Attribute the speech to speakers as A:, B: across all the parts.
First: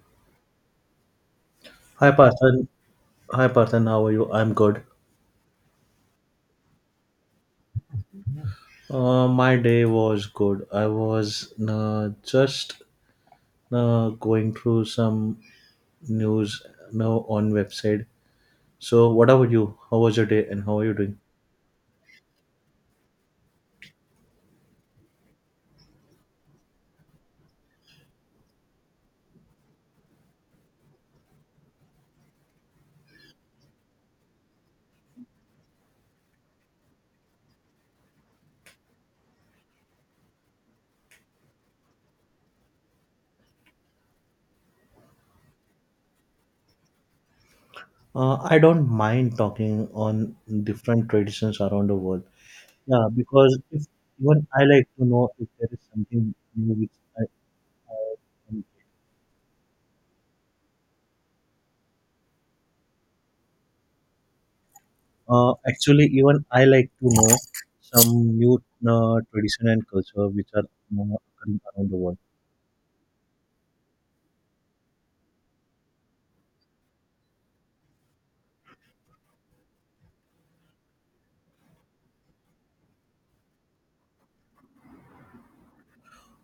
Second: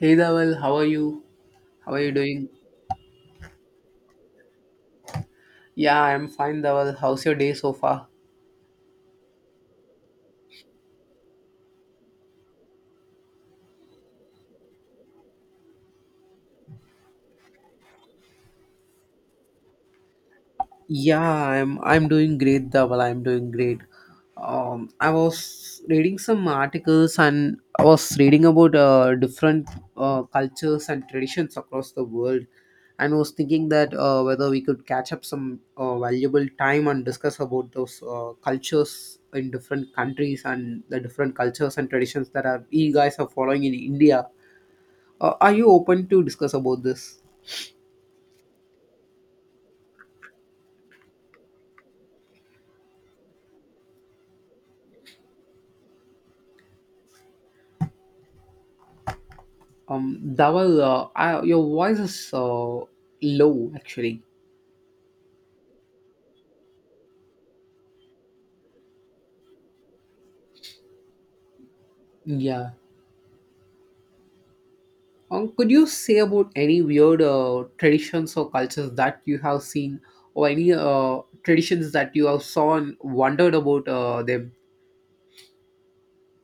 A: Hey Dawal, how are you? How are
B: Hi
A: you doing?
B: Parthan. Hi Parthan, how are you? I'm good.
A: Yeah, I'm fine, Dawal. How's your day so far?
B: My day was good. I was just going through some news now on website. So what about you? How was your day and how are you doing?
A: Yeah, I'm doing great, Dawal. I'm doing great. I was reading some articles and I was reading about different cultures and traditions across the world, and was thinking that whether we could catch up some valuable time and discuss about those cultures in different countries and the different cultures and traditions that are you guys are following in India. Are you open to discuss about this?
B: I don't mind talking on different traditions around the world. Yeah, because if even I like to know if there is something new which I, I,
A: Dawal, your voice is low actually.
B: Actually, even I like to know some new tradition and culture which are occurring around the world.
A: Yeah. Could you say about any weird traditions or cultures that you have seen, or any traditions that you have saw and wondered about them?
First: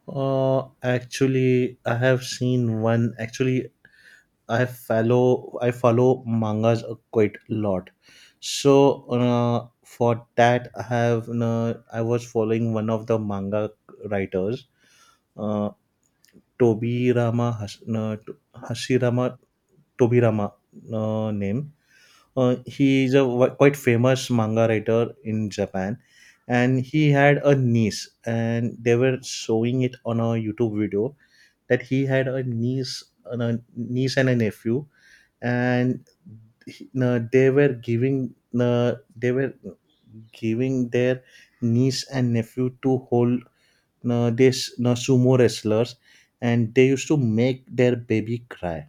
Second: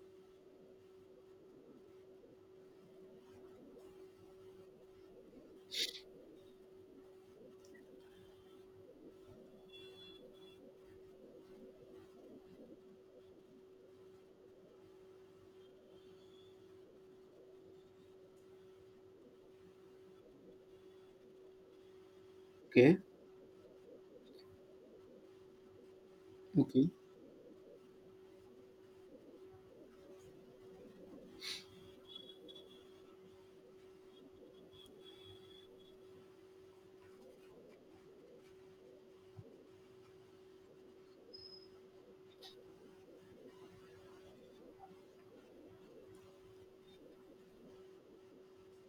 B: Actually, I have seen one. Actually, I follow mangas a quite a lot. So for that, I was following one of the manga writers, uh, Tobi Rama Has, Hashirama Tobi Rama name.
A: Okay.
B: He is a quite famous manga writer in Japan, and
A: Okay.
B: he had a niece, and they were showing it on a YouTube video that he had a niece, and a niece and a nephew, and they were giving uh, they were their niece and nephew to hold this sumo wrestlers, and they used to make their baby cry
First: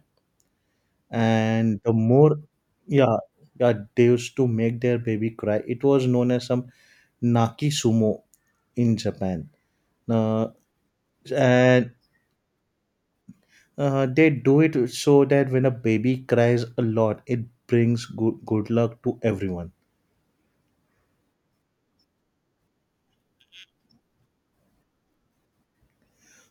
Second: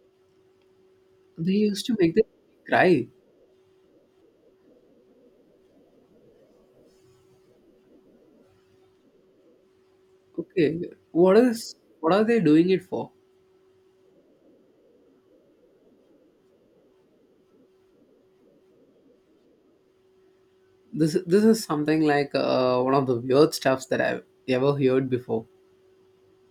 A: They
B: and
A: used
B: the
A: to make them
B: more.
A: cry.
B: Yeah, yeah, they used to make their baby cry. It was known as some naki sumo in Japan. uh,
A: Okay. What is
B: and
A: what are they doing it for?
B: they do it so that when a baby cries a lot it brings good luck to everyone.
A: This is something like one of the weird stuffs that I've ever heard before.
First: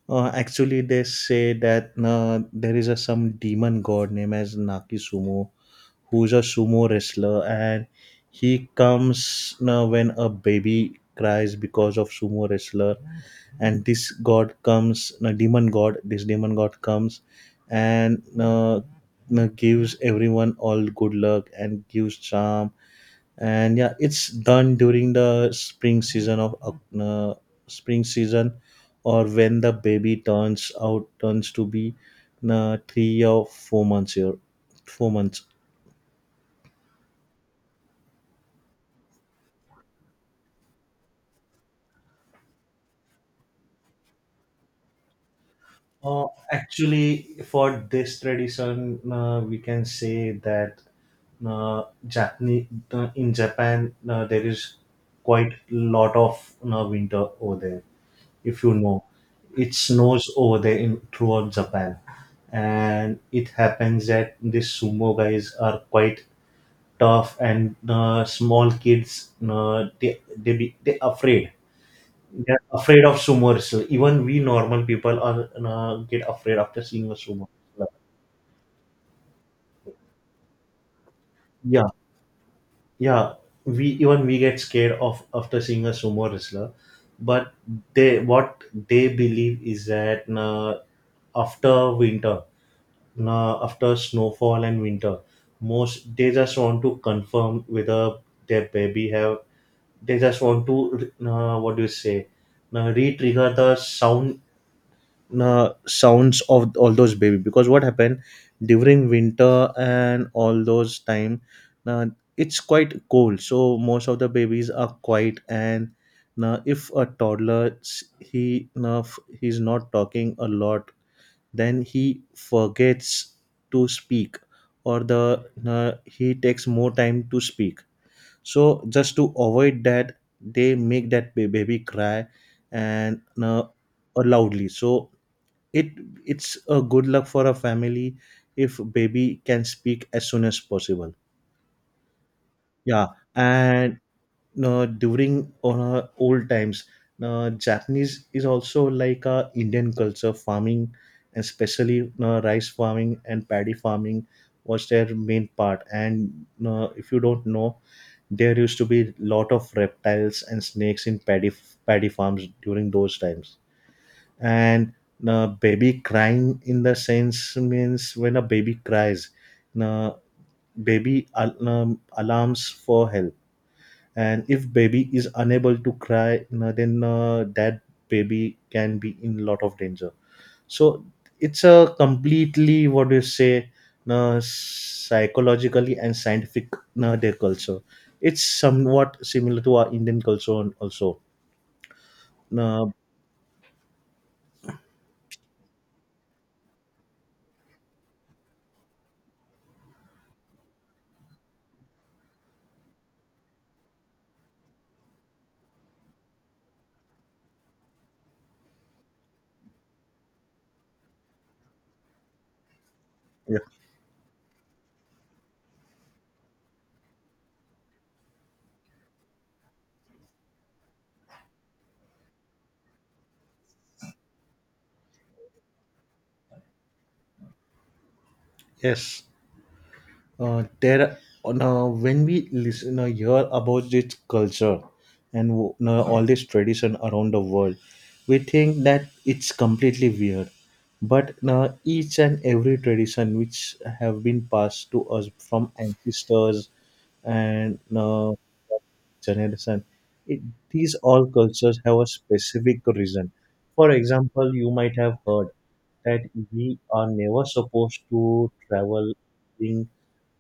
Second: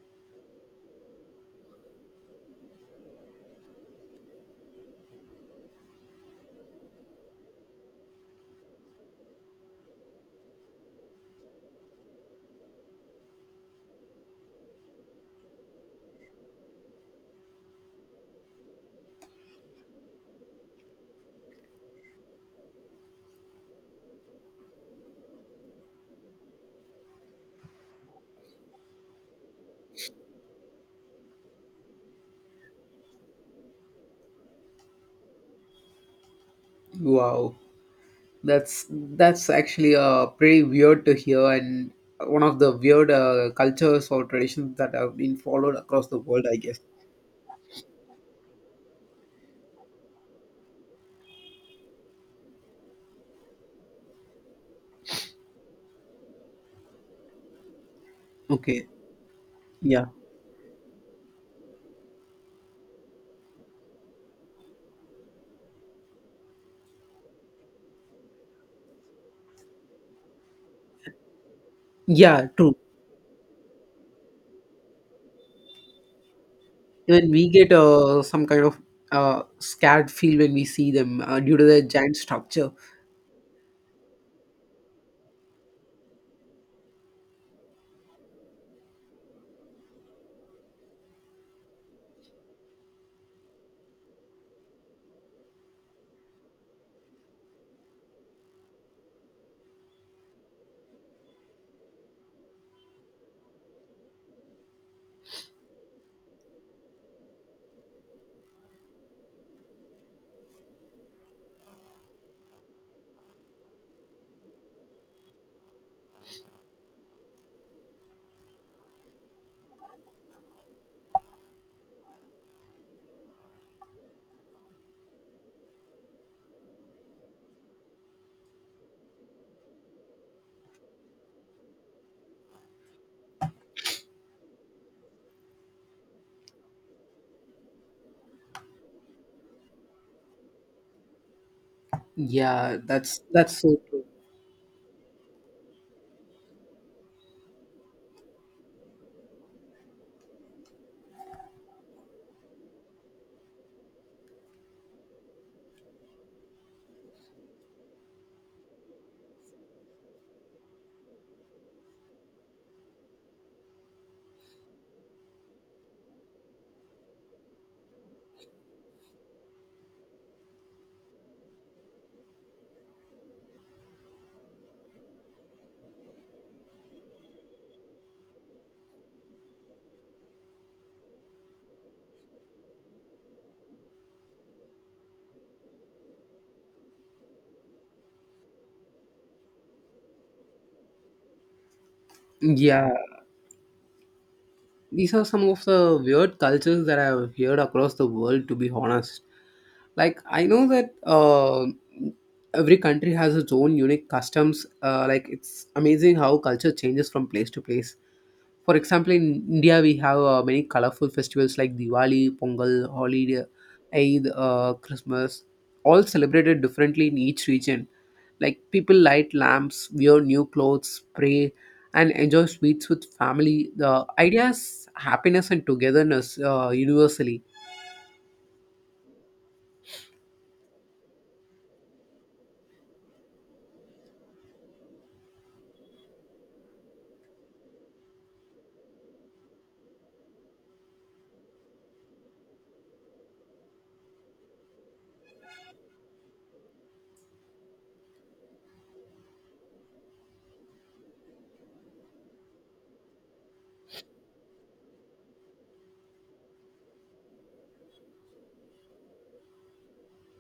B: Actually, they say that there is a some demon god named as naki sumo, who's a sumo wrestler, and he comes now when a baby cries because of sumo wrestler, and this god comes, a demon god. This demon god comes, and gives everyone all good luck and gives charm. And yeah, it's done during the spring season of spring season, or when the baby turns to be 3 or 4 months here, 4 months.
A: Wow. That's actually pretty weird to hear, and one of the weird cultures or traditions that have been followed across the
B: Uh,
A: world, I guess.
B: Actually, for this tradition, we can say that uh, Japanese, in Japan, there is quite lot of winter over there. If you
A: Okay.
B: know, it
A: Yeah.
B: snows over there in throughout Japan, and it happens that these sumo guys are quite tough, and small kids, uh,
A: Yeah.
B: they're
A: True.
B: afraid of swimmers. Even we normal people are get afraid after seeing a
A: Even
B: sumo
A: we get
B: wrestler.
A: some kind of scared feel when we see them due to the
B: Yeah,
A: giant structure.
B: yeah. We get scared of after seeing a sumo wrestler, but they what they believe is that after winter, after snowfall and winter, most they just want to confirm whether their baby have. They just want to what do you say, re-trigger the sounds of all those baby, because what happened during winter and all those time uh, it's quite cold, so most of the babies are quiet and if a toddler he's not talking a lot, then he forgets to speak, or the he takes more time to speak. So just to avoid that they make that baby cry and loudly, so it it's a good luck for a family if baby can speak as soon as possible.
A: Yeah.
B: Yeah,
A: That's so
B: and
A: true.
B: during old times Japanese is also like a Indian culture farming, especially rice farming and paddy farming was their main part. And if you don't know, there used to be lot of reptiles and snakes in paddy farms during those times. And the baby crying in the sense means when a baby cries the baby alarms for help, and if baby is unable to cry na, then that baby can be in lot of danger. So it's a completely, what do you say, na, psychologically and scientific na, their culture. It's somewhat similar to our Indian culture also. Na,
A: Yeah. These are some of the weird cultures that I've heard across the world, to be honest. Like I know that every country has its own unique customs, like it's amazing how culture changes from place to place. For example, in India we have many colorful festivals like Diwali, Pongal, Holi,
B: yeah,
A: Eid, Christmas, all celebrated differently in each region. Like people light lamps, wear new clothes, pray, and enjoy sweets with family. The idea is happiness and togetherness, universally.
B: yes, there now when we listen hear about this culture and now all this tradition around the world we think that it's completely weird, but now each and every tradition which have been passed to us from ancestors and now generation, it, these all cultures have a specific reason. For example, you might have heard that we are never supposed to travel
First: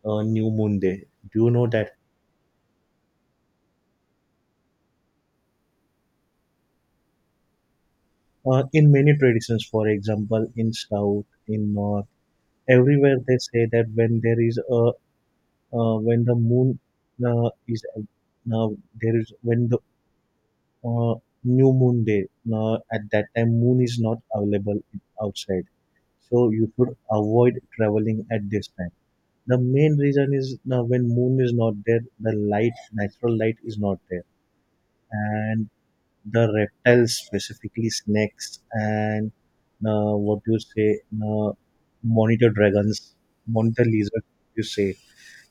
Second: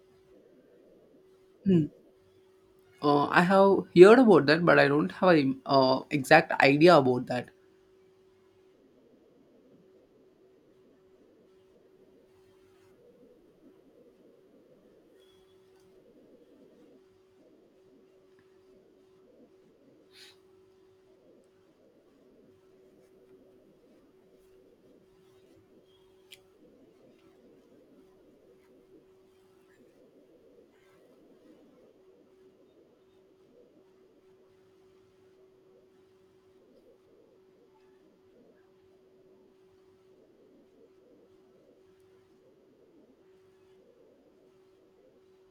B: New Moon Day. Do you know
A: Hmm.
B: that?
A: I have heard about that, but I don't have an exact idea about that.
B: In many traditions, for example, in South, in North, everywhere they say that when there is a when the moon is now there is when the uh, New Moon Day, at that time moon is not available outside, so you should avoid traveling at this time. The main reason is now when moon is not there, the light, natural light is not there, and the reptiles, specifically snakes, and what do you say, monitor dragons, monitor lizards, you say,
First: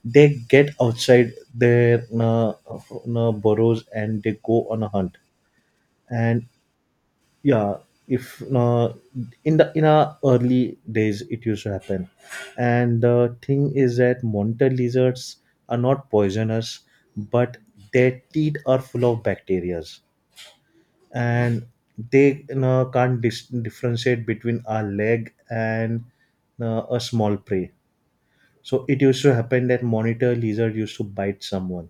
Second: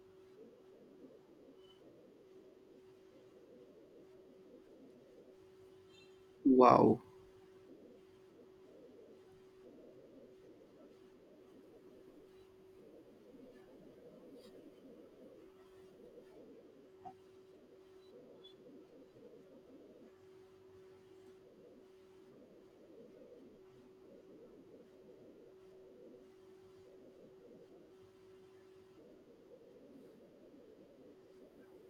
B: they get outside their burrows and they go on a hunt. And
A: Wow,
B: yeah, if in our early days it used to happen, and the thing is that monitor lizards are not poisonous, but their teeth are full of bacteria, and they, you know, can't differentiate between a leg and a small prey. So it used to happen that monitor lizard used to bite someone,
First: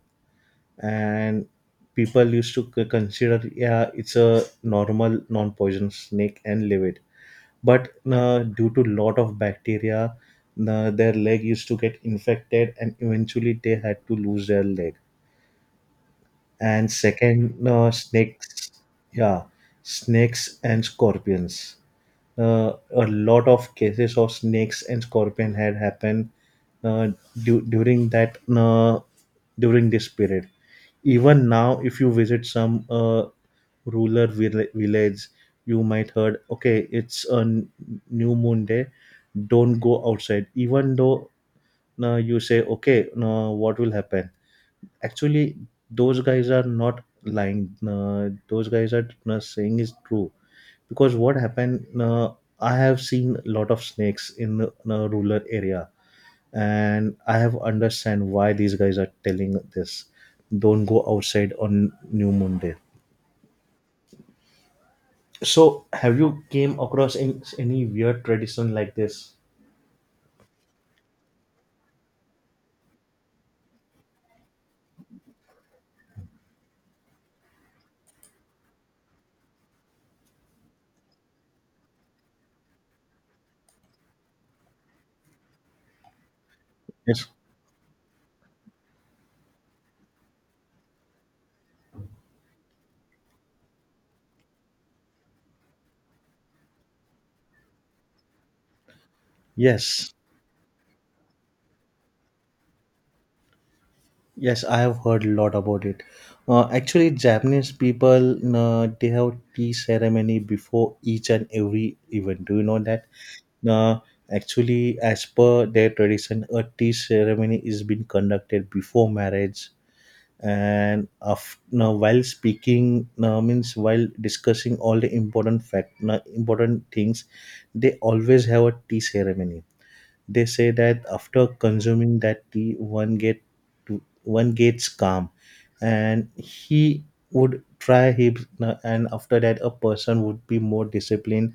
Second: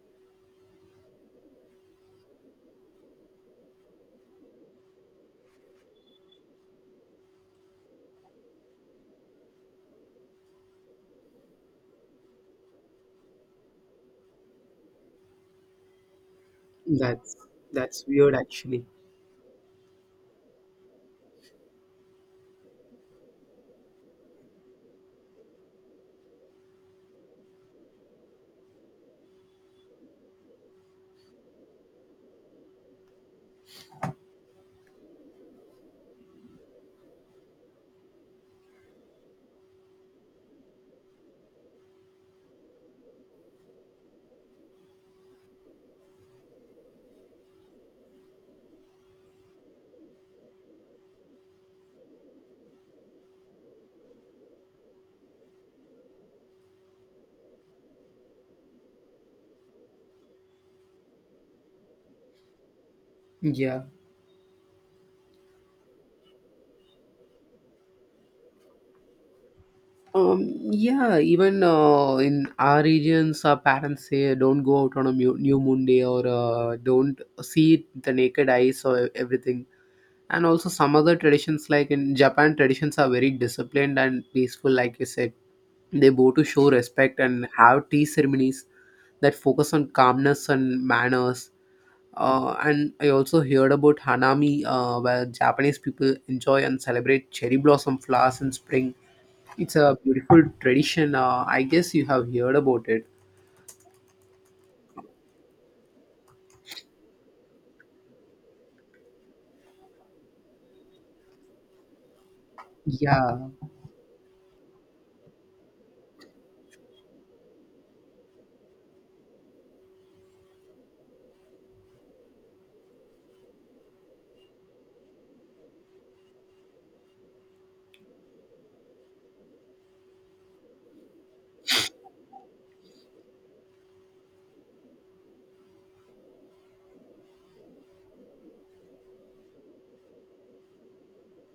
B: and people used to consider yeah it's a normal non-poison snake and leave it. But due to lot of bacteria, their leg used to get infected, and eventually they had to lose their leg. And
A: that's
B: second,
A: that's weird
B: snakes,
A: actually.
B: yeah, snakes and scorpions, a lot of cases of snakes and scorpion had happened uh, du- during that uh, during this period. Even now, if you visit some rural village, you might heard, okay, it's a new moon day, don't go outside. Even though you say, okay, no, what will happen? Actually those guys are not lying, those guys are saying is true, because what happened I have seen a lot of snakes in a rural area and I have understand why these guys are telling this don't go outside on new moon day.
A: Yeah.
B: So have you came across any weird tradition like this?
A: Yeah, even in our regions, our parents say don't go out on a new moon day, or don't see it with the naked eyes or everything. And also, some other traditions, like in Japan, traditions are very disciplined and peaceful, like you said. They bow to show respect
B: Yes,
A: and have tea ceremonies that focus on calmness and manners. And I also heard about Hanami, where Japanese people enjoy and celebrate cherry blossom flowers in spring. It's a
B: yes.
A: beautiful tradition. I guess you have heard about it.
B: Yes, I have heard a lot about it. Actually, Japanese people they have tea ceremony before each and every event. Do you know that?
A: Yeah,
B: Uh, Actually, as per their tradition, a tea ceremony is being conducted before marriage and after, while speaking means while discussing all the important things, they always have a tea ceremony. They say that after consuming that tea, one one gets calm, and he would try his, and after that a person would be more disciplined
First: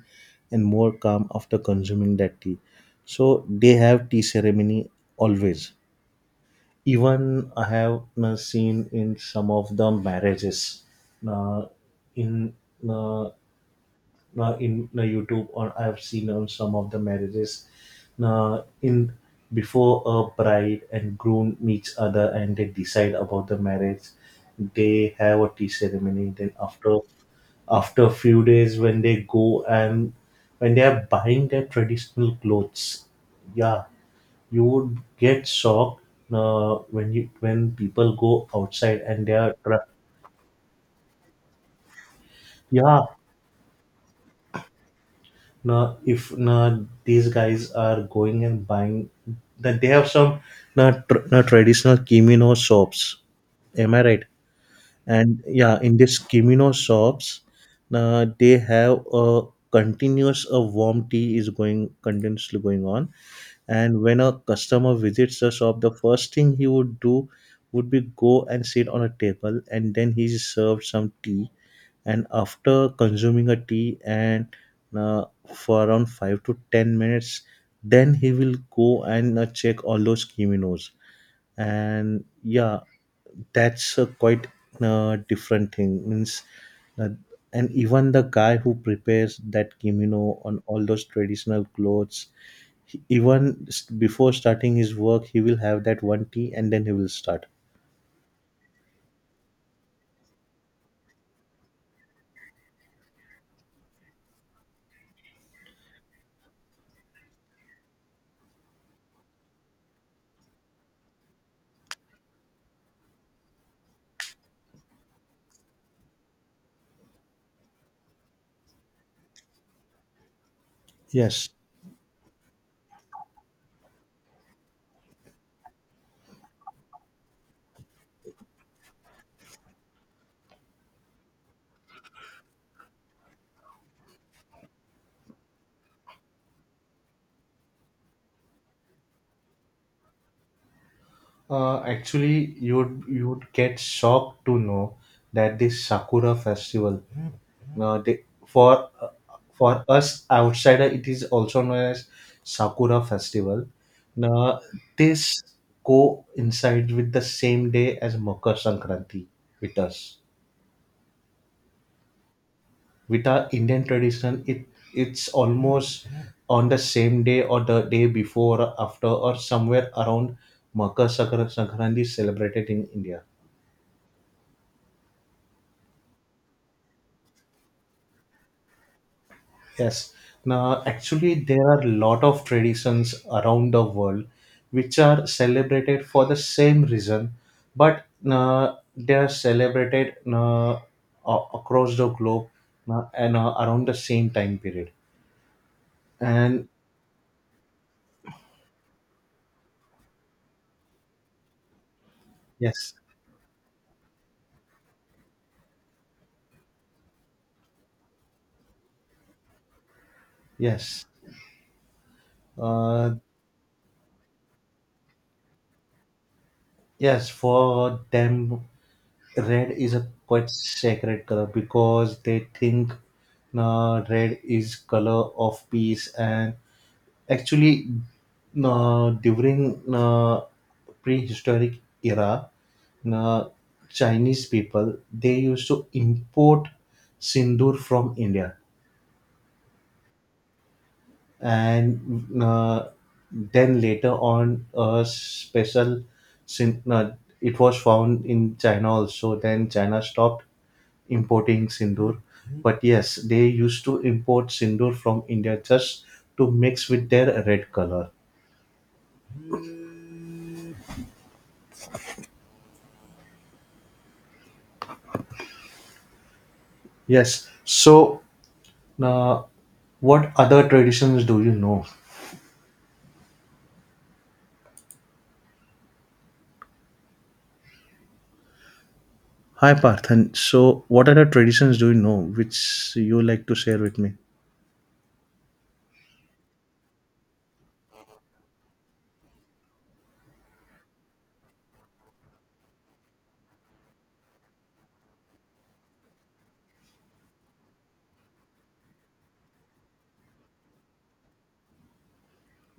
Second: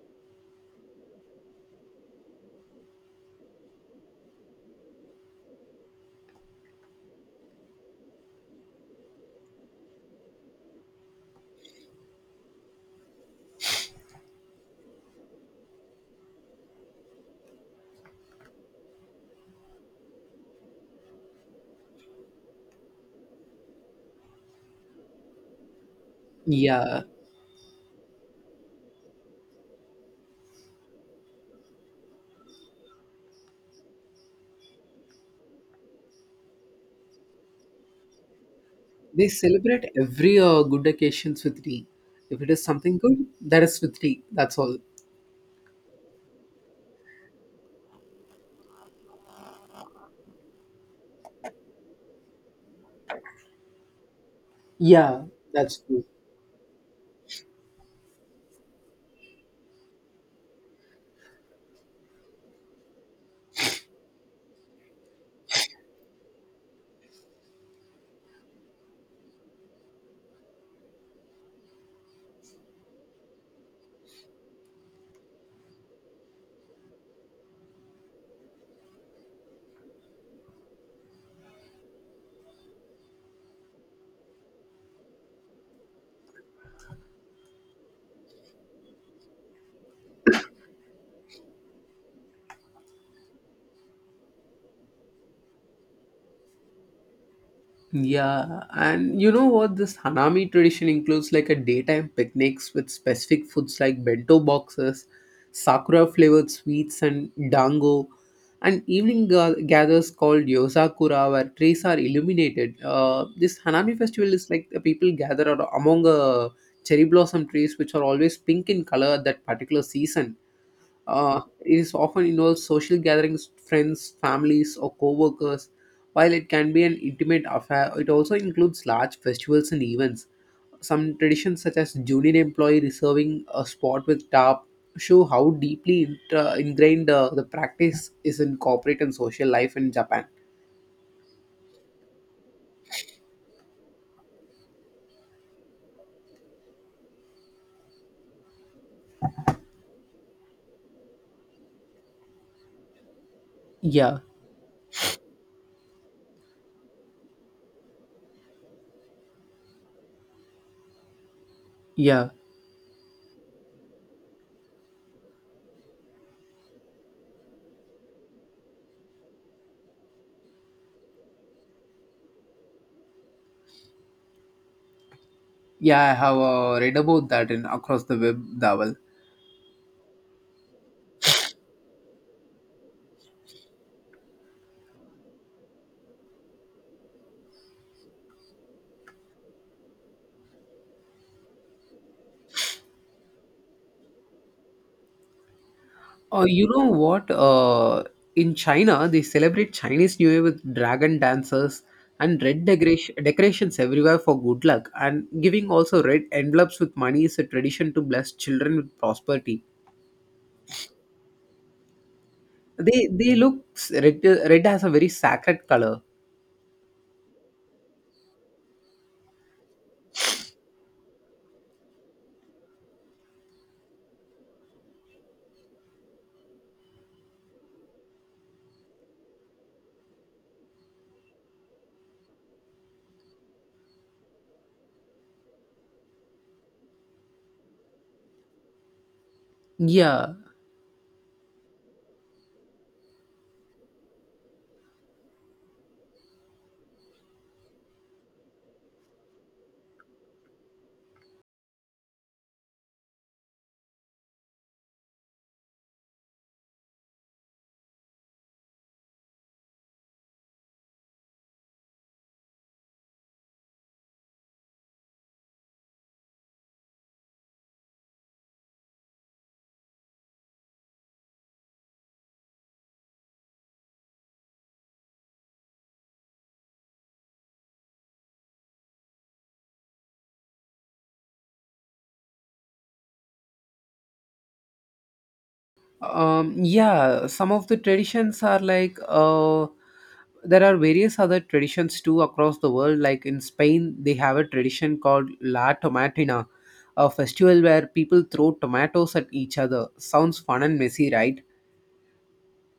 B: and more calm after consuming that tea. So they have tea ceremony always. Even I have seen in some of the marriages, uh, in uh, now in now YouTube, or I've seen on some of the marriages now in before a bride and groom meets other and they decide about the marriage, they have a tea ceremony then after,
A: yeah.
B: after a few days when they go and when they are buying their traditional clothes, yeah, you would get shocked when you when people go outside and
A: They
B: they are
A: celebrate every good occasions with tea. If it is something
B: yeah
A: good, that is with tea. That's all.
B: now if now these guys are going and buying that they have some now now traditional kimono shops, am I right?
A: Yeah,
B: And
A: that's
B: yeah, in
A: true.
B: these kimino shops they have a continuous, a warm tea is going continuously going on, and when a customer visits the shop the first thing he would do would be go and sit on a table, and then he is served some tea, and after consuming a tea and uh, for around 5 to 10 minutes, then he will go and check all those kimonos. And yeah, that's a quite different thing, means uh, and even the guy who prepares that kimono on all those traditional clothes, he, even before starting his work he will have that one tea and then he will start.
A: Yeah, and you know what? This Hanami tradition includes like a daytime picnics with specific foods like bento boxes, sakura flavored sweets, and dango, and evening gathers called yosakura where trees are illuminated. This Hanami festival is like the people gather among cherry blossom trees, which are always pink in color at that particular season. Uh,
B: Yes,
A: it is often involves social gatherings, friends, families, or co-workers. While it can be an intimate affair, it also includes large festivals and events. Some traditions, such as junior employee reserving a spot with TARP, show how deeply ingrained the practice is in corporate and social life in Japan.
B: actually you would get shocked to know that this sakura festival. They, for us outsider, it is also known as Sakura Festival.
A: Yeah,
B: Now, this coincides with the same day as Makar Sankranti with us.
A: yeah,
B: With our Indian tradition, it it's almost on the same day or the day before, or after, or somewhere around Makar Sankranti is celebrated in India.
A: yeah. I have read about that in across the web, Dawal.
B: Yes. Now, actually, there are a lot of traditions around the world which are celebrated for the same reason, but they are celebrated across the globe and around the same time period.
A: Uh,
B: And
A: you know what? In China, they celebrate Chinese New Year with dragon dancers and
B: yes,
A: decorations everywhere for good luck. And giving also red envelopes with money is a tradition to bless children with prosperity.
B: yes, uh,
A: They look red. Red has a very sacred color.
B: yes, for them, red is a quite sacred color, because they think red is color of peace and actually, during prehistoric era, uh, Chinese people they used to import sindoor from India,
A: Yeah.
B: and then later on a special sin- uh, it was found in China also. Then China stopped importing sindoor, but yes, they used to import sindoor from India just to mix with their red color. Yes, so now, what other traditions do you know? Hi Parthan. So, what other traditions do you know which you like to share with me?
A: Yeah, some of the traditions are like there are various other traditions too across the world. Like in Spain, they have a tradition called La Tomatina, a festival where people throw tomatoes at each other. Sounds fun and messy, right?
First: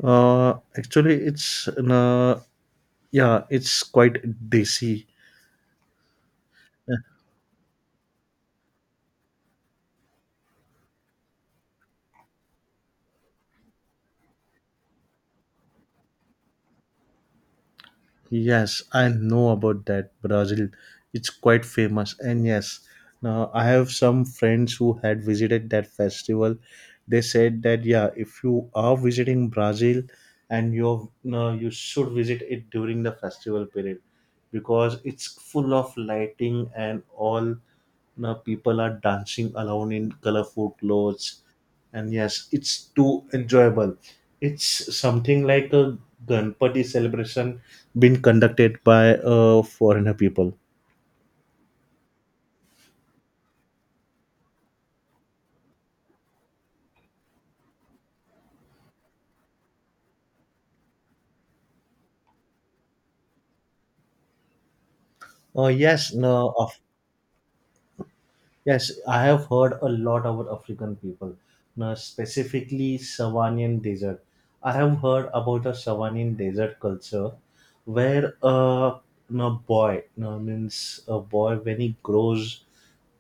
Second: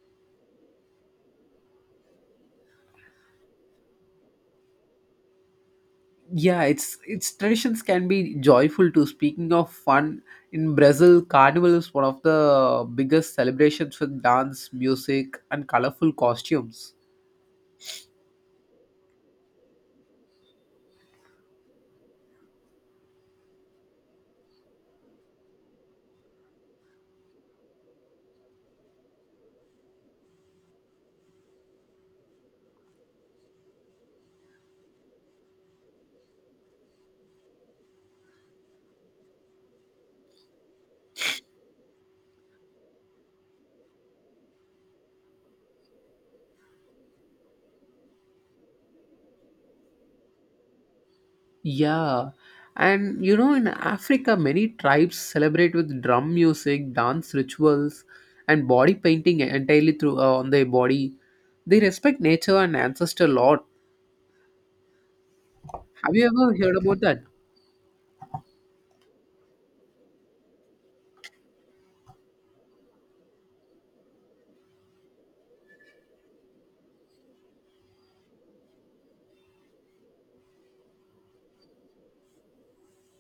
B: Actually, it's yeah, it's quite desi.
A: Yeah, its traditions can be joyful too. Speaking of fun, in Brazil, Carnival is one of the biggest celebrations with dance, music, and colorful costumes.
B: Yes, I know about that Brazil. It's quite famous. And yes, now I have some friends who had visited that festival. They said that yeah, if you are visiting Brazil and you're no, you should visit it during the festival period because it's full of lighting and all, now people are dancing around in colorful clothes, and yes, it's too enjoyable. It's something like a Ganpati celebration being conducted by foreigner people.
A: Yeah, and you know, in Africa, many tribes celebrate with drum music, dance rituals, and body painting entirely through on their body. They respect nature and ancestor a lot.
B: Oh yes,
A: Have you
B: no,
A: ever
B: of—
A: heard about that?
B: yes, I have heard a lot about African people, now specifically Savannian desert. I have heard about a Savannian desert culture where a no boy, no means a boy when he grows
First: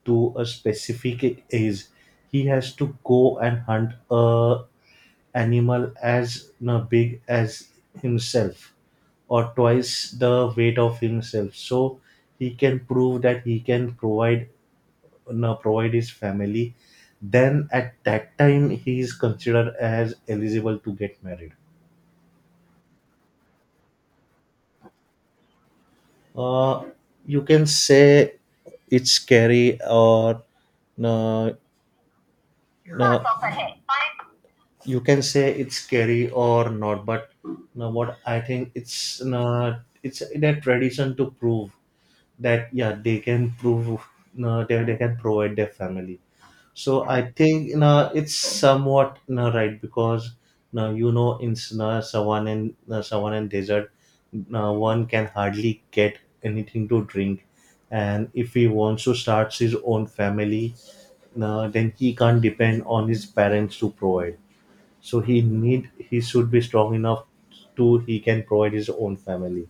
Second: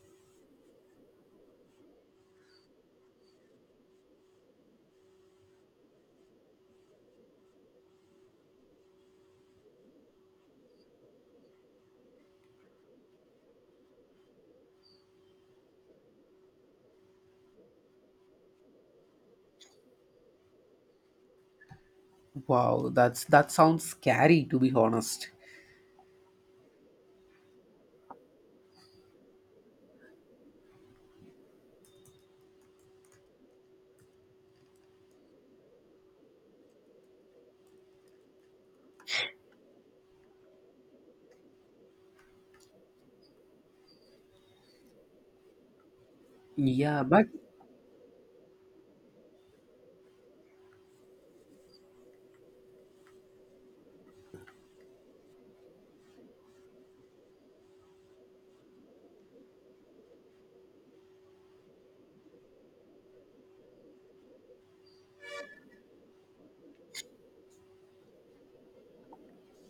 B: to a specific age, he has to go and hunt a animal as no big as himself, or twice the weight of himself, so he can prove that he can provide, now provide his family. Then at that time he is considered as eligible to get married.
A: Wow, that's that sounds scary, to be honest.
B: uh, you can say it's scary or no, no, you can say it's scary or not, but no, what I think it's no, it's their tradition to prove that yeah they can prove, no, they can provide their family. So
A: Yeah, but
B: I think you know it's somewhat you know, right, because you know in you know, savanna, and you know, savanna and desert, you know, one can hardly get anything to drink, and if he wants to start his own family, you know, then he can't depend on his parents to provide. So he need he should be strong enough to he can provide his own family.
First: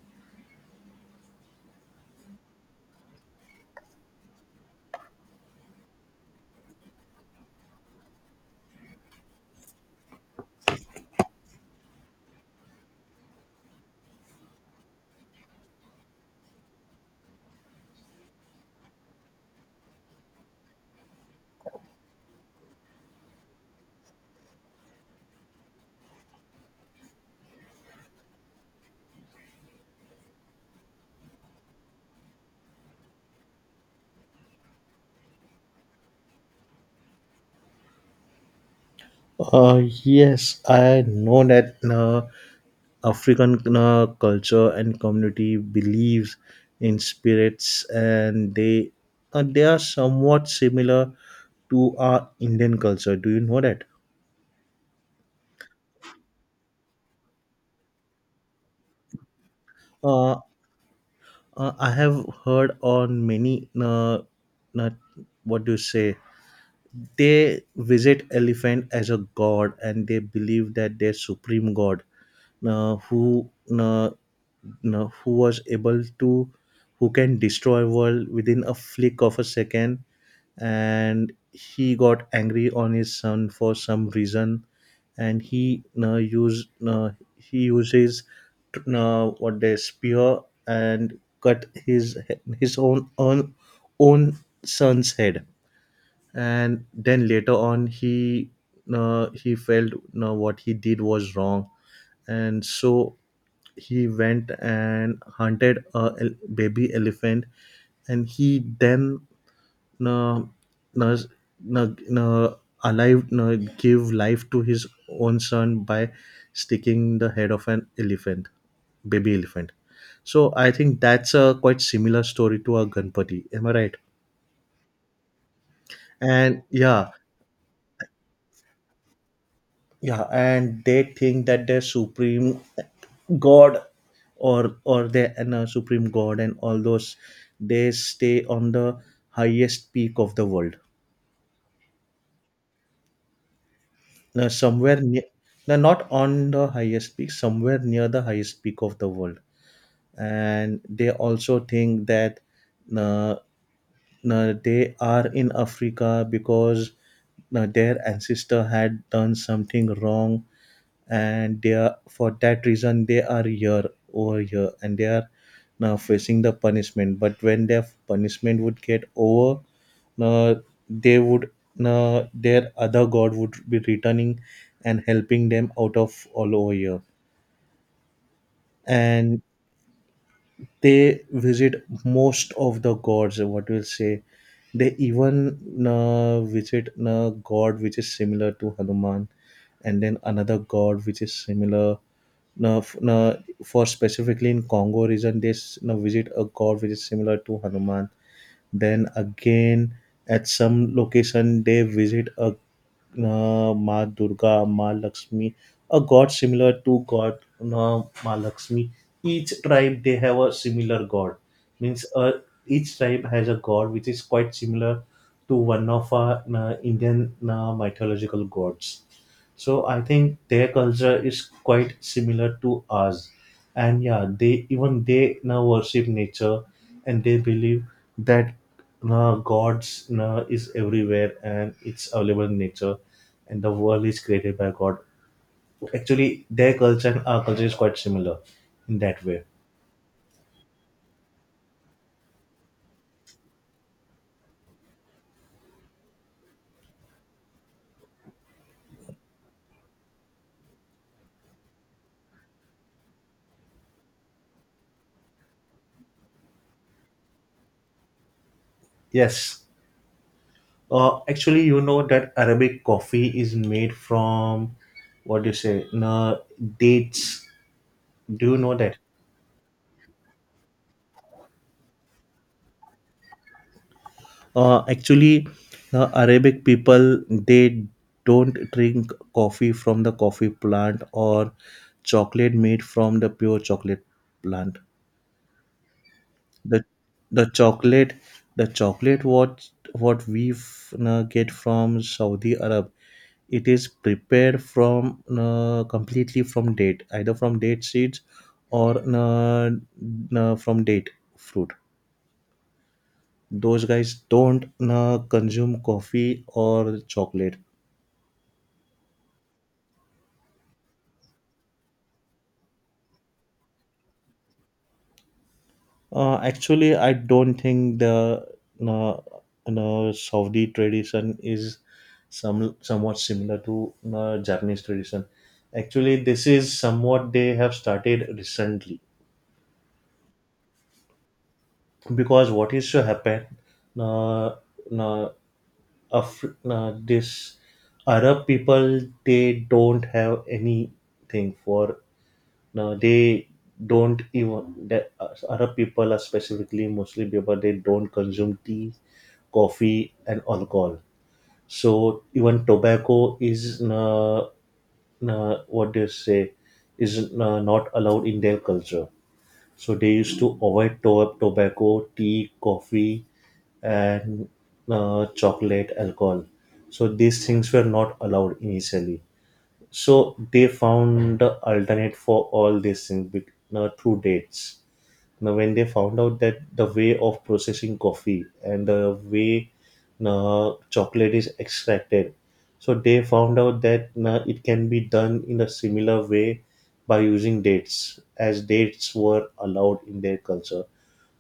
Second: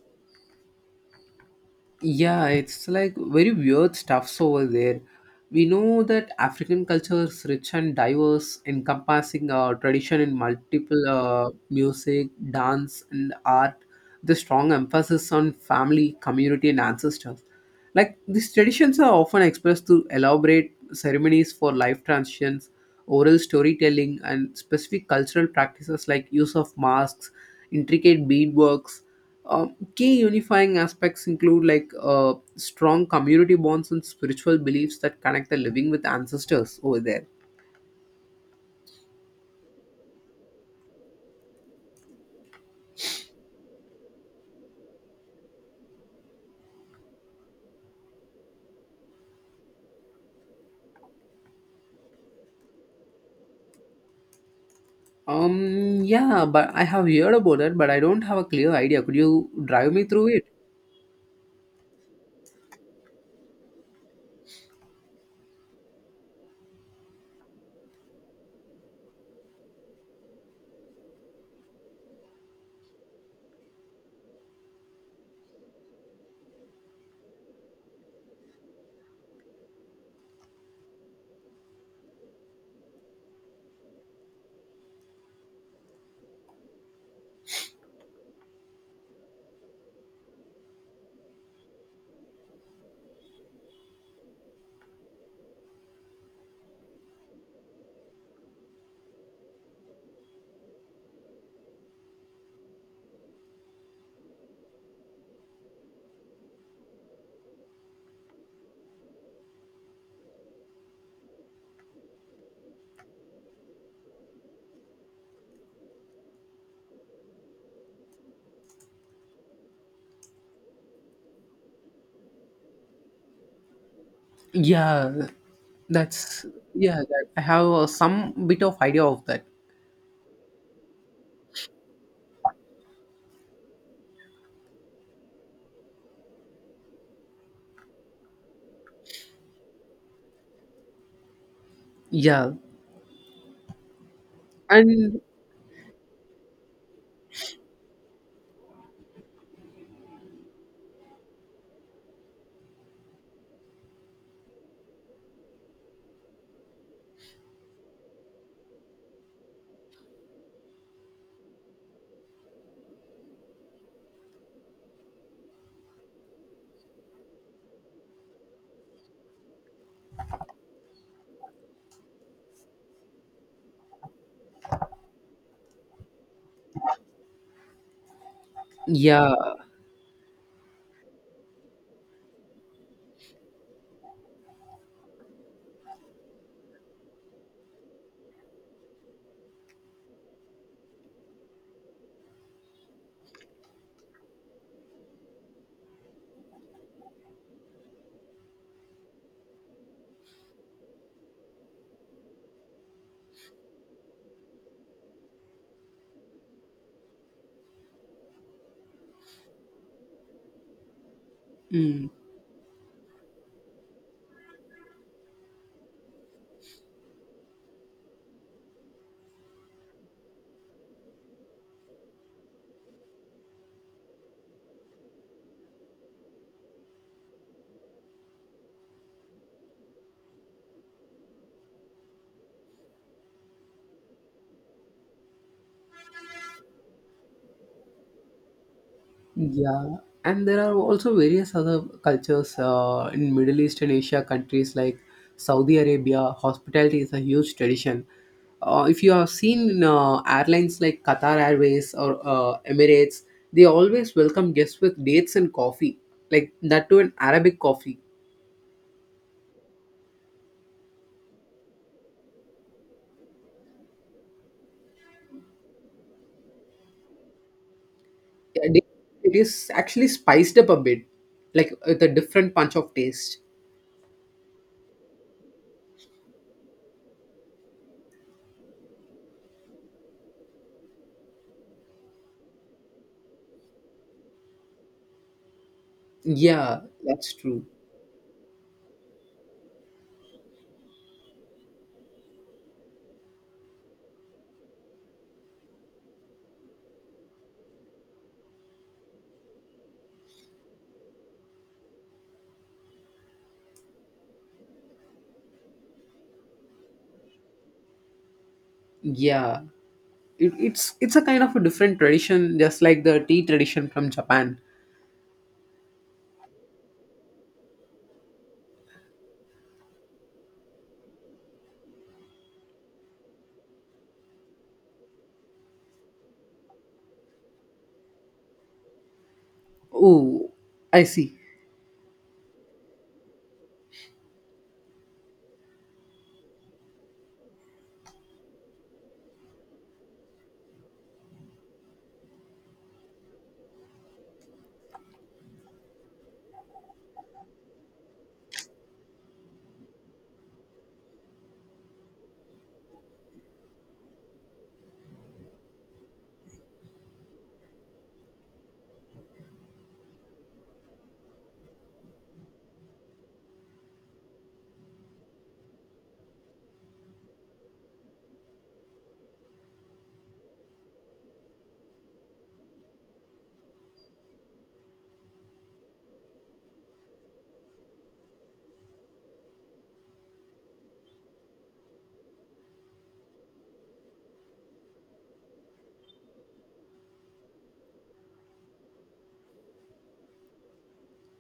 A: yeah, it's like very weird stuffs over there. We know that African culture is rich and diverse, encompassing tradition in multiple music, dance, and art. The strong emphasis on family, community, and ancestors. Like these traditions are often expressed through elaborate ceremonies for life transitions, oral storytelling, and specific cultural practices like use of masks, intricate beadworks, um, key unifying aspects include like strong community bonds and spiritual beliefs that connect the living with ancestors over there.
B: Yes, I know that. African culture and community believes in spirits, and they are somewhat similar to our Indian culture. Do you know that?
A: Yeah, but I have heard about it, but I don't have a clear idea. Could you drive me through
B: Uh,
A: it?
B: I have heard on many uh, what do you say, they visit elephant as a god, and they believe that their supreme god, uh, who uh, who was able to, who can destroy world within a flick of a second, and he got angry on his son for some reason, and he used he uses what, the spear, and cut his his own own, own son's head. And then later on he felt no what he did was wrong, and so he went and hunted a baby elephant, and he then uh, uh, uh, uh, alive, give life to his own son by sticking the head of an elephant, baby elephant. So I think that's a quite similar story to our Ganpati, am I right?
A: Yeah, that's
B: And
A: yeah.
B: yeah,
A: That, I have some bit of idea of that.
B: yeah, and they think that they're supreme god or the and a supreme god and all those, they stay on the highest peak of the world,
A: Yeah,
B: now somewhere
A: and
B: near, no, not on the highest peak, somewhere near the highest peak of the world. And they also think that uh, they are in Africa because their ancestor had done something wrong, and they are, for that reason they are here over here, and they are now facing the punishment. But when their punishment would get over, uh, they would their other god would be returning and helping them out of all over here.
A: yeah.
B: And they visit most of the gods, what we'll say, they even visit a god which is similar to Hanuman, and then another god which is similar, now, now for specifically in Congo region, they now visit a god which is similar to Hanuman, then again at some location they visit a Ma Durga, Ma Lakshmi, a god similar to god, Ma Lakshmi. Each tribe they have a similar god, means, each tribe has a god which is quite similar to one of our Indian mythological gods. So I think their culture is quite similar to ours, and yeah, they even they now worship nature, and they believe that God's is everywhere and it's available in nature, and the world is created by God. Actually, their culture and our culture is quite similar in that way.
A: Yeah, and there are also various other cultures in Middle East and Asia countries like Saudi Arabia. Hospitality is a huge tradition. If you have seen airlines like Qatar Airways or Emirates, they always welcome guests with dates and coffee, like that to an Arabic coffee.
B: Yes. Actually, you know that Arabic coffee is made from, what do you say? Dates. Do you know
A: And It
B: that?
A: it is actually spiced up a bit, like with a different punch of taste.
B: Actually, the Arabic people they don't drink coffee from the coffee plant, or chocolate made from the pure chocolate plant.
A: Yeah,
B: the
A: that's
B: the
A: true.
B: chocolate, the chocolate, what, what we get from Saudi Arab, it is prepared from completely from date, either from date seeds or from date fruit. Those guys don't consume coffee or chocolate.
A: Yeah, it's a kind of a different tradition just like the tea tradition from Japan.
B: Actually, I don't think the no, no, Saudi tradition is somewhat similar to Japanese tradition. Actually, this is somewhat they have started recently,
A: Oh, I see.
B: because what is to happen? Uh, uh, Af- this Arab people, they don't have anything for. Now they don't even that Arab people are specifically Muslim people. They don't consume tea, coffee, and alcohol. So even tobacco is what do you say, is not allowed in their culture. So they used to avoid tobacco, tea, coffee, and chocolate, alcohol. So these things were not allowed initially. So they found the alternate for all these things through dates. Now, when they found out that the way of processing coffee and the way chocolate is extracted, so they found out that it can be done in a similar way by using dates, as dates were allowed in their culture.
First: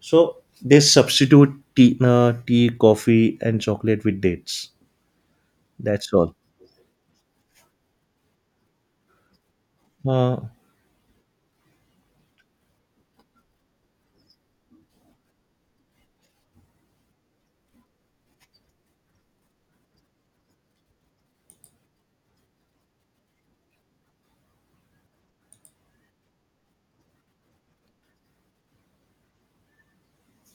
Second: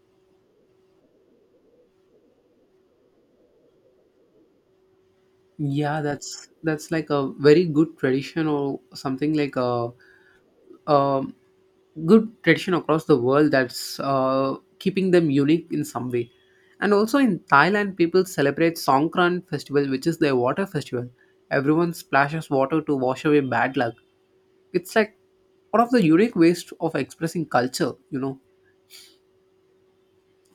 B: So they substitute tea, coffee, and chocolate with dates.
A: Yeah,
B: That's all.
A: that's like a very good tradition or something like a,
B: Uh,
A: um good tradition across the world that's keeping them unique in some way. And also in Thailand, people celebrate Songkran festival, which is their water festival. Everyone splashes water to wash away bad luck. It's like one of the unique ways of expressing culture, you know.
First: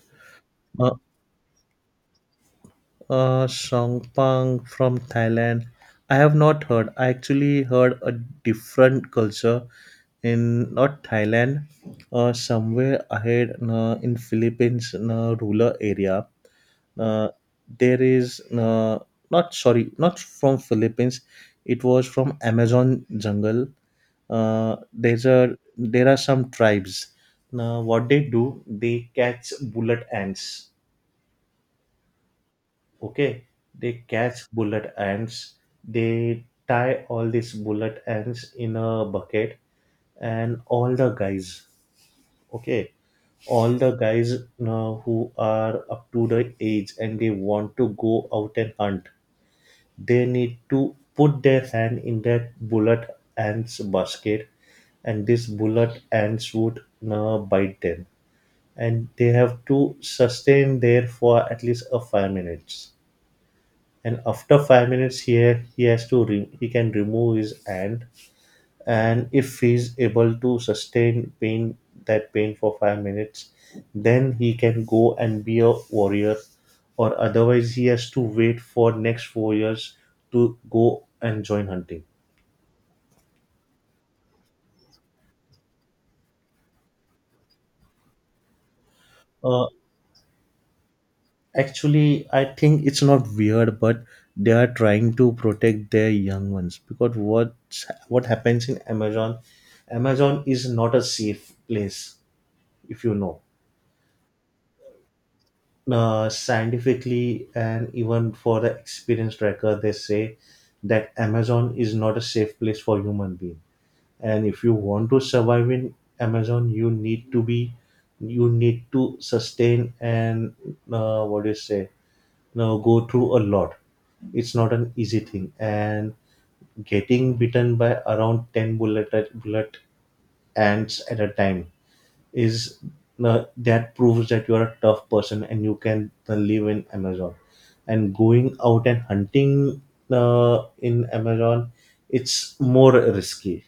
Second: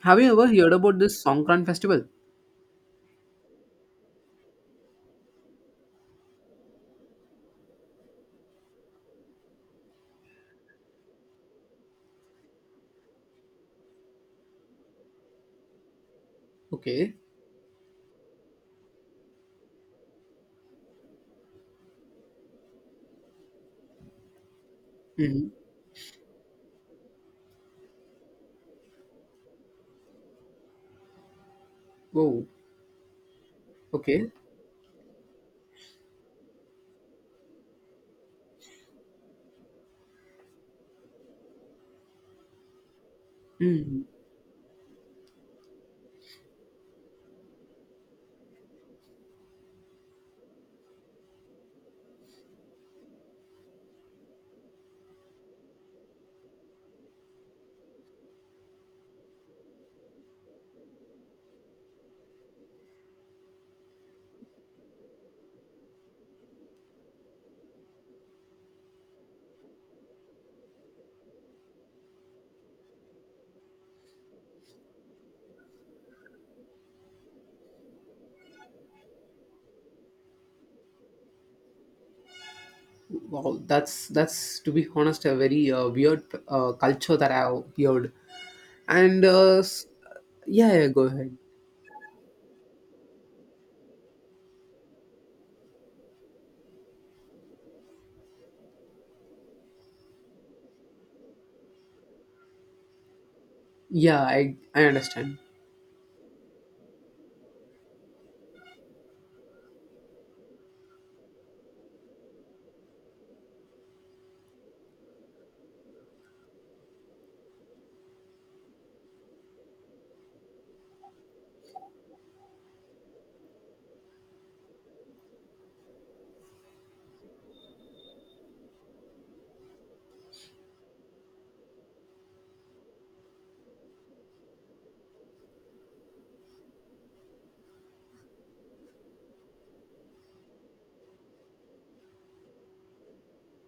A: Have you ever heard
B: uh,
A: about this Songkran festival?
B: Songpang from Thailand. I have not heard. I actually heard a different culture in, not Thailand, somewhere ahead in Philippines rural area.
A: Okay.
B: Uh, there is not, sorry, not from Philippines. It was from Amazon jungle.
A: Hmm.
B: There are some tribes. Now what they do, they catch bullet ants.
A: Oh,
B: Okay, they
A: okay.
B: catch bullet ants. They tie all these bullet ants in a bucket, and all the guys, okay, all the
A: Hmm.
B: guys who are up to the age and they want to go out and hunt, they need to put their hand in that bullet ants basket, and these bullet ants would bite them. And they have to sustain there for at least a 5 minutes, and after 5 minutes here he has to he can remove his hand, and if he's able to sustain pain, that pain for 5 minutes, then he can go and be a warrior, or otherwise he has to wait for next 4 years to go and join hunting.
A: Wow, that's to be honest a very weird culture that I've heard. And
B: uh,
A: yeah, yeah, go ahead.
B: Actually, I think it's not weird, but they are trying to protect their young ones, because what happens in Amazon, Amazon is not a safe place, if you know.
A: Yeah, I understand.
B: Scientifically, and even for the experienced tracker, they say that Amazon is not a safe place for human being. And if you want to survive in Amazon, you need to sustain and what do you say, now go through a lot. It's not an easy thing. And getting bitten by around ten bullet ants at a time is that proves that you are a tough person and you can live in Amazon. And going out and hunting in Amazon, it's more risky.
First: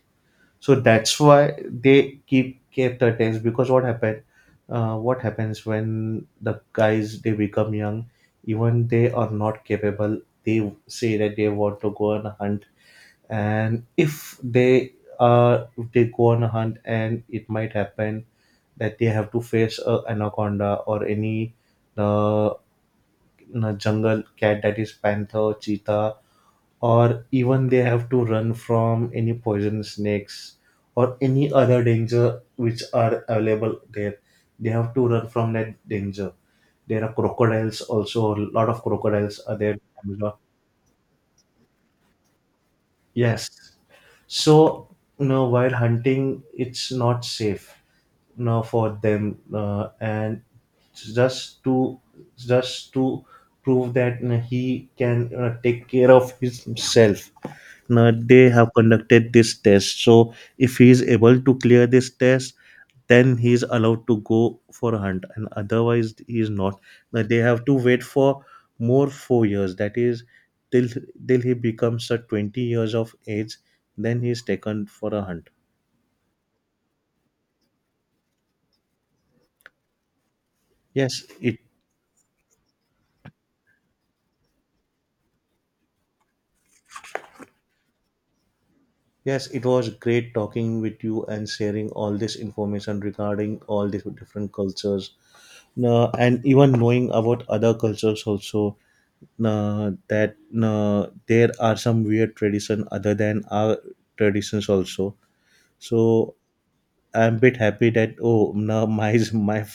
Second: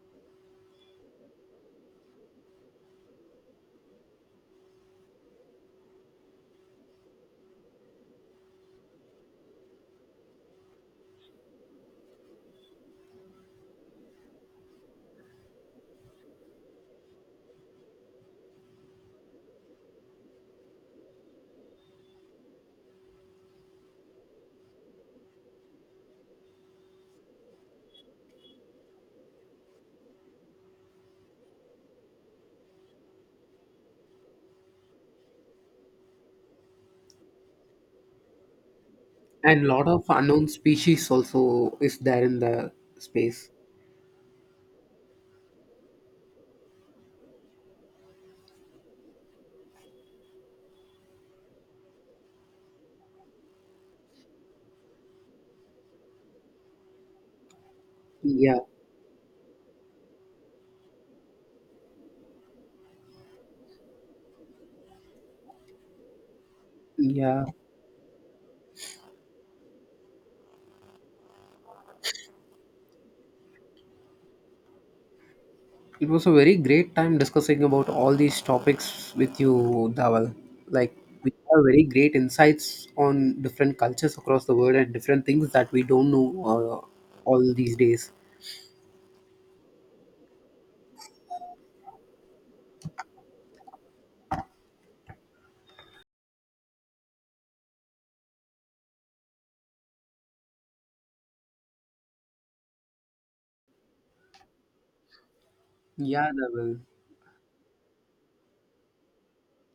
B: So that's why they keep kept the tanks, because what happened? What happens when the guys they become young? Even they are not capable. They say that they want to go on a hunt, and if they go on a hunt, and it might happen that they have to face a anaconda or any uh, you jungle cat, that is panther, cheetah, or even they have to run from any poisonous snakes or any other danger which are available there. They have to run from that danger. There are crocodiles also. A lot of crocodiles are
A: And
B: there in
A: lot of
B: Amazon.
A: unknown species also is there in the
B: Yes.
A: space.
B: So, you know, while hunting, it's not safe for them, uh, and just to just to prove that he can take care of himself. Now, they
A: Yeah,
B: have conducted this test, so if he is able to clear this test then he is allowed to go for a hunt, and otherwise he is not. Now, they
A: yeah.
B: have to wait for more 4 years, that is till till he becomes a 20 years of age, then he is taken for a hunt.
A: It was a very great time discussing about all these topics with you, Dawal. Like
B: Yes,
A: we
B: it—
A: have very great insights on different cultures across the world and different things that we don't know uh, all these days.
B: yes, it was great talking with you and sharing all this information regarding all these different cultures, and even knowing about other cultures also. That There are some weird tradition other than our traditions also.
A: Yeah,
B: So
A: Dawal.
B: I'm bit happy that oh, no, my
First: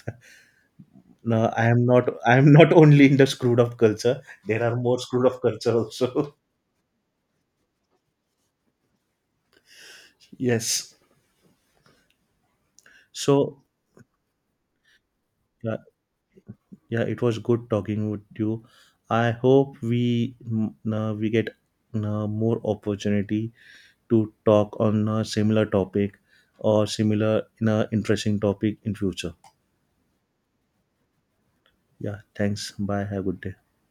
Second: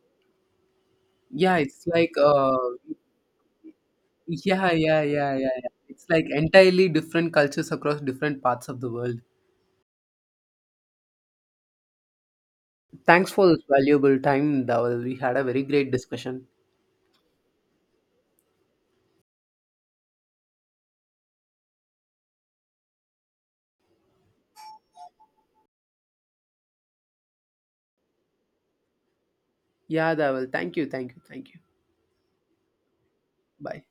B: no,
A: Yeah,
B: I am
A: it's
B: not,
A: like
B: I am not only in the screwed up culture. There
A: yeah,
B: are more
A: yeah,
B: screwed
A: yeah,
B: up
A: yeah, yeah.
B: culture
A: It's like
B: also.
A: entirely different cultures across different parts of the world.
B: Yes.
A: Thanks for
B: So.
A: this valuable time, Dawal. We had a very
B: Yeah.
A: great discussion.
B: Yeah, it was good talking with you. I hope we we get more opportunity to talk on a similar topic or similar in a interesting topic in future.
A: Yeah, Dawal. Thank you, thank you, thank you.
B: Yeah, thanks. Bye. Have a good day.
A: Bye.